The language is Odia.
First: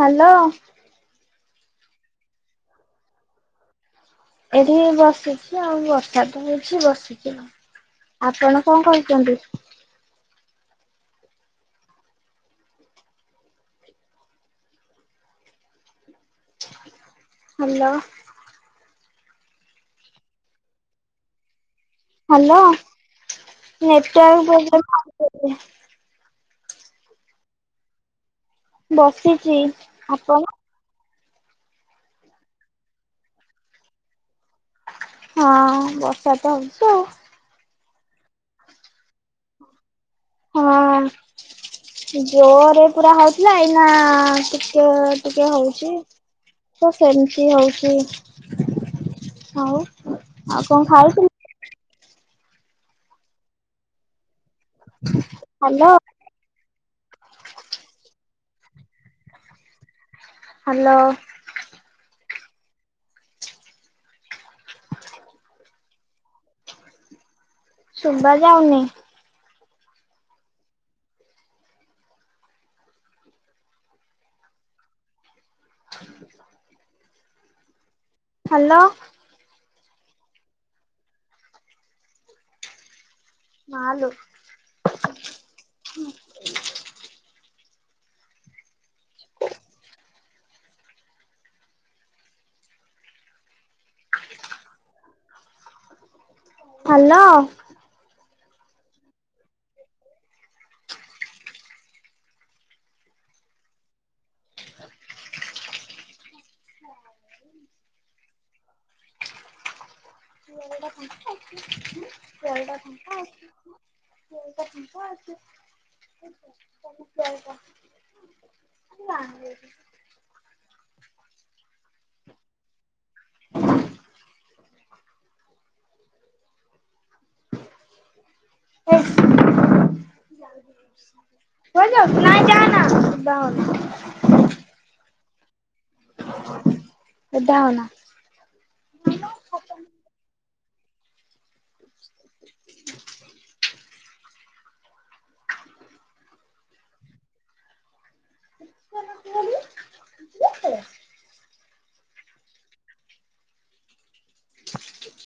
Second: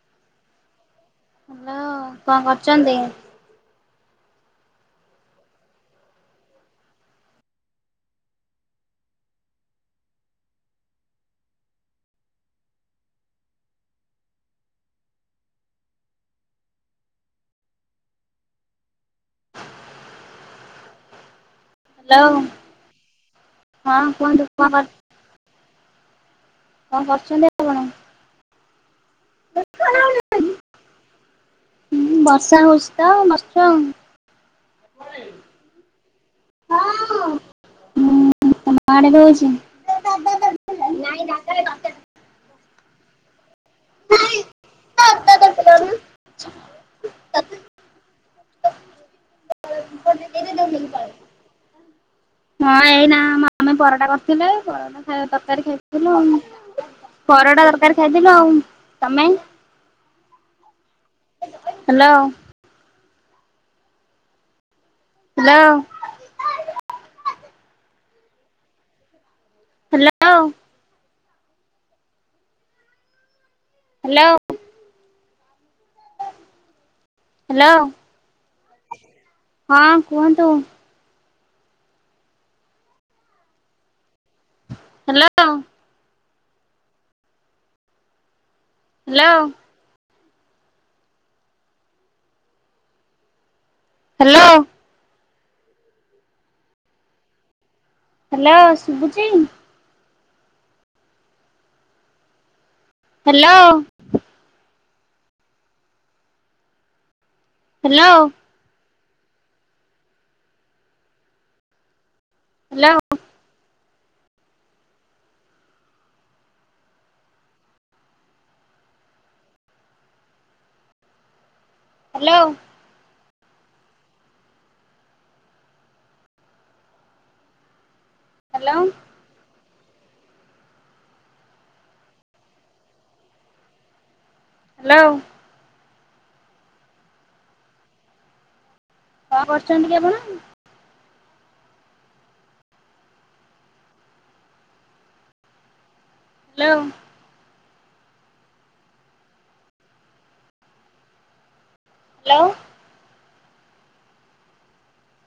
ହ୍ୟାଲୋ। ହାଲୋ କଣ କରୁଛନ୍ତି? ଏଠି ବସିଛି ଆଉ ବର୍ଷାତ ହୋଉଛି ବସିଛି ଆଉ। ଆପଣ କଣ କରୁଛନ୍ତି? ହାଲୋ। ହ୍ୟାଲୋ ହଁ କୁହନ୍ତୁ ନେଟୱାର୍କ କଣ କର ପ୍ରୋବଲେମ୍ ଆସୁଛି। କଣ କରୁଛନ୍ତି ଆପଣ? ବସିଛି। ଆପଣ? ହୁଁ ବର୍ଷା ହୋଉଛି ତ ବସିଛୁ ଆଉ। ହଁ ବର୍ଷା ତ ହୋଉଛି ଆଉ। ହୁଁ ତମ ଆଡେ ବି ହୋଉଛି? ହଁ। ଜୋରରେ ପୁରା ହୋଉଥିଲା ଏଇନା ଟିକେ ଟିକେ ହୋଉଛି। ତ ସେମିତି ହୋଉଛି। ଆଉ ଆଉ କଣ ଖାଇଥିଲ? ହଁ ଏଇନା ଆ ମମି ପରଟା କରିଥିଲେ ପରଟା ତରକାରୀ ହ୍ୟାଲୋ ଖାଇଥିଲୁ। ପରଟା ତରକାରି ଖାଇଥିଲୁ ଆଉ। ତମେ? ହ୍ୟାଲୋ। ହ୍ୟାଲୋ। ହ୍ୟାଲୋ। ଶୁବା ଯାଉନି। ହ୍ୟାଲୋ। ହ୍ୟାଲୋ। ହ ହ୍ୟାଲୋ। ହ୍ୟାଲୋ। ହଁ କୁହନ୍ତୁ। ମାଲୋ। ହ୍ୟାଲୋ। ହୁ [inaudible] ହ୍ୟାଲୋ। ହ୍ୟାଲୋ। ହ୍ୟାଲୋ। ହ୍ୟାଲୋ ଶୁଭୁଚି? ହ୍ୟାଲୋ। ହ୍ୟାଲୋ। ଗରାଟା ଫଙ୍କା ଅଛି। ବଲଟା ହ୍ୟାଲୋ ଫଙ୍କା ଅଛି। [unintelligible] ଫାଙ୍କା ଅଛି। [unintelligible] ନାହିଁ। ହ୍ୟାଲୋ। [inaudible] [unintelligible] [inaudible] ହ୍ୟାଲୋ କୁଆଡେ ଯାଉଛୁ? ନାଇ ଯାନା। ହ୍ୟାଲୋ। ଓଦା ହୋନା। କଣ କରୁଛନ୍ତି କି ଆପଣ? [inaudible] ହ୍ୟାଲୋ। [unintelligible] ହ୍ୟାଲୋ। [inaudible]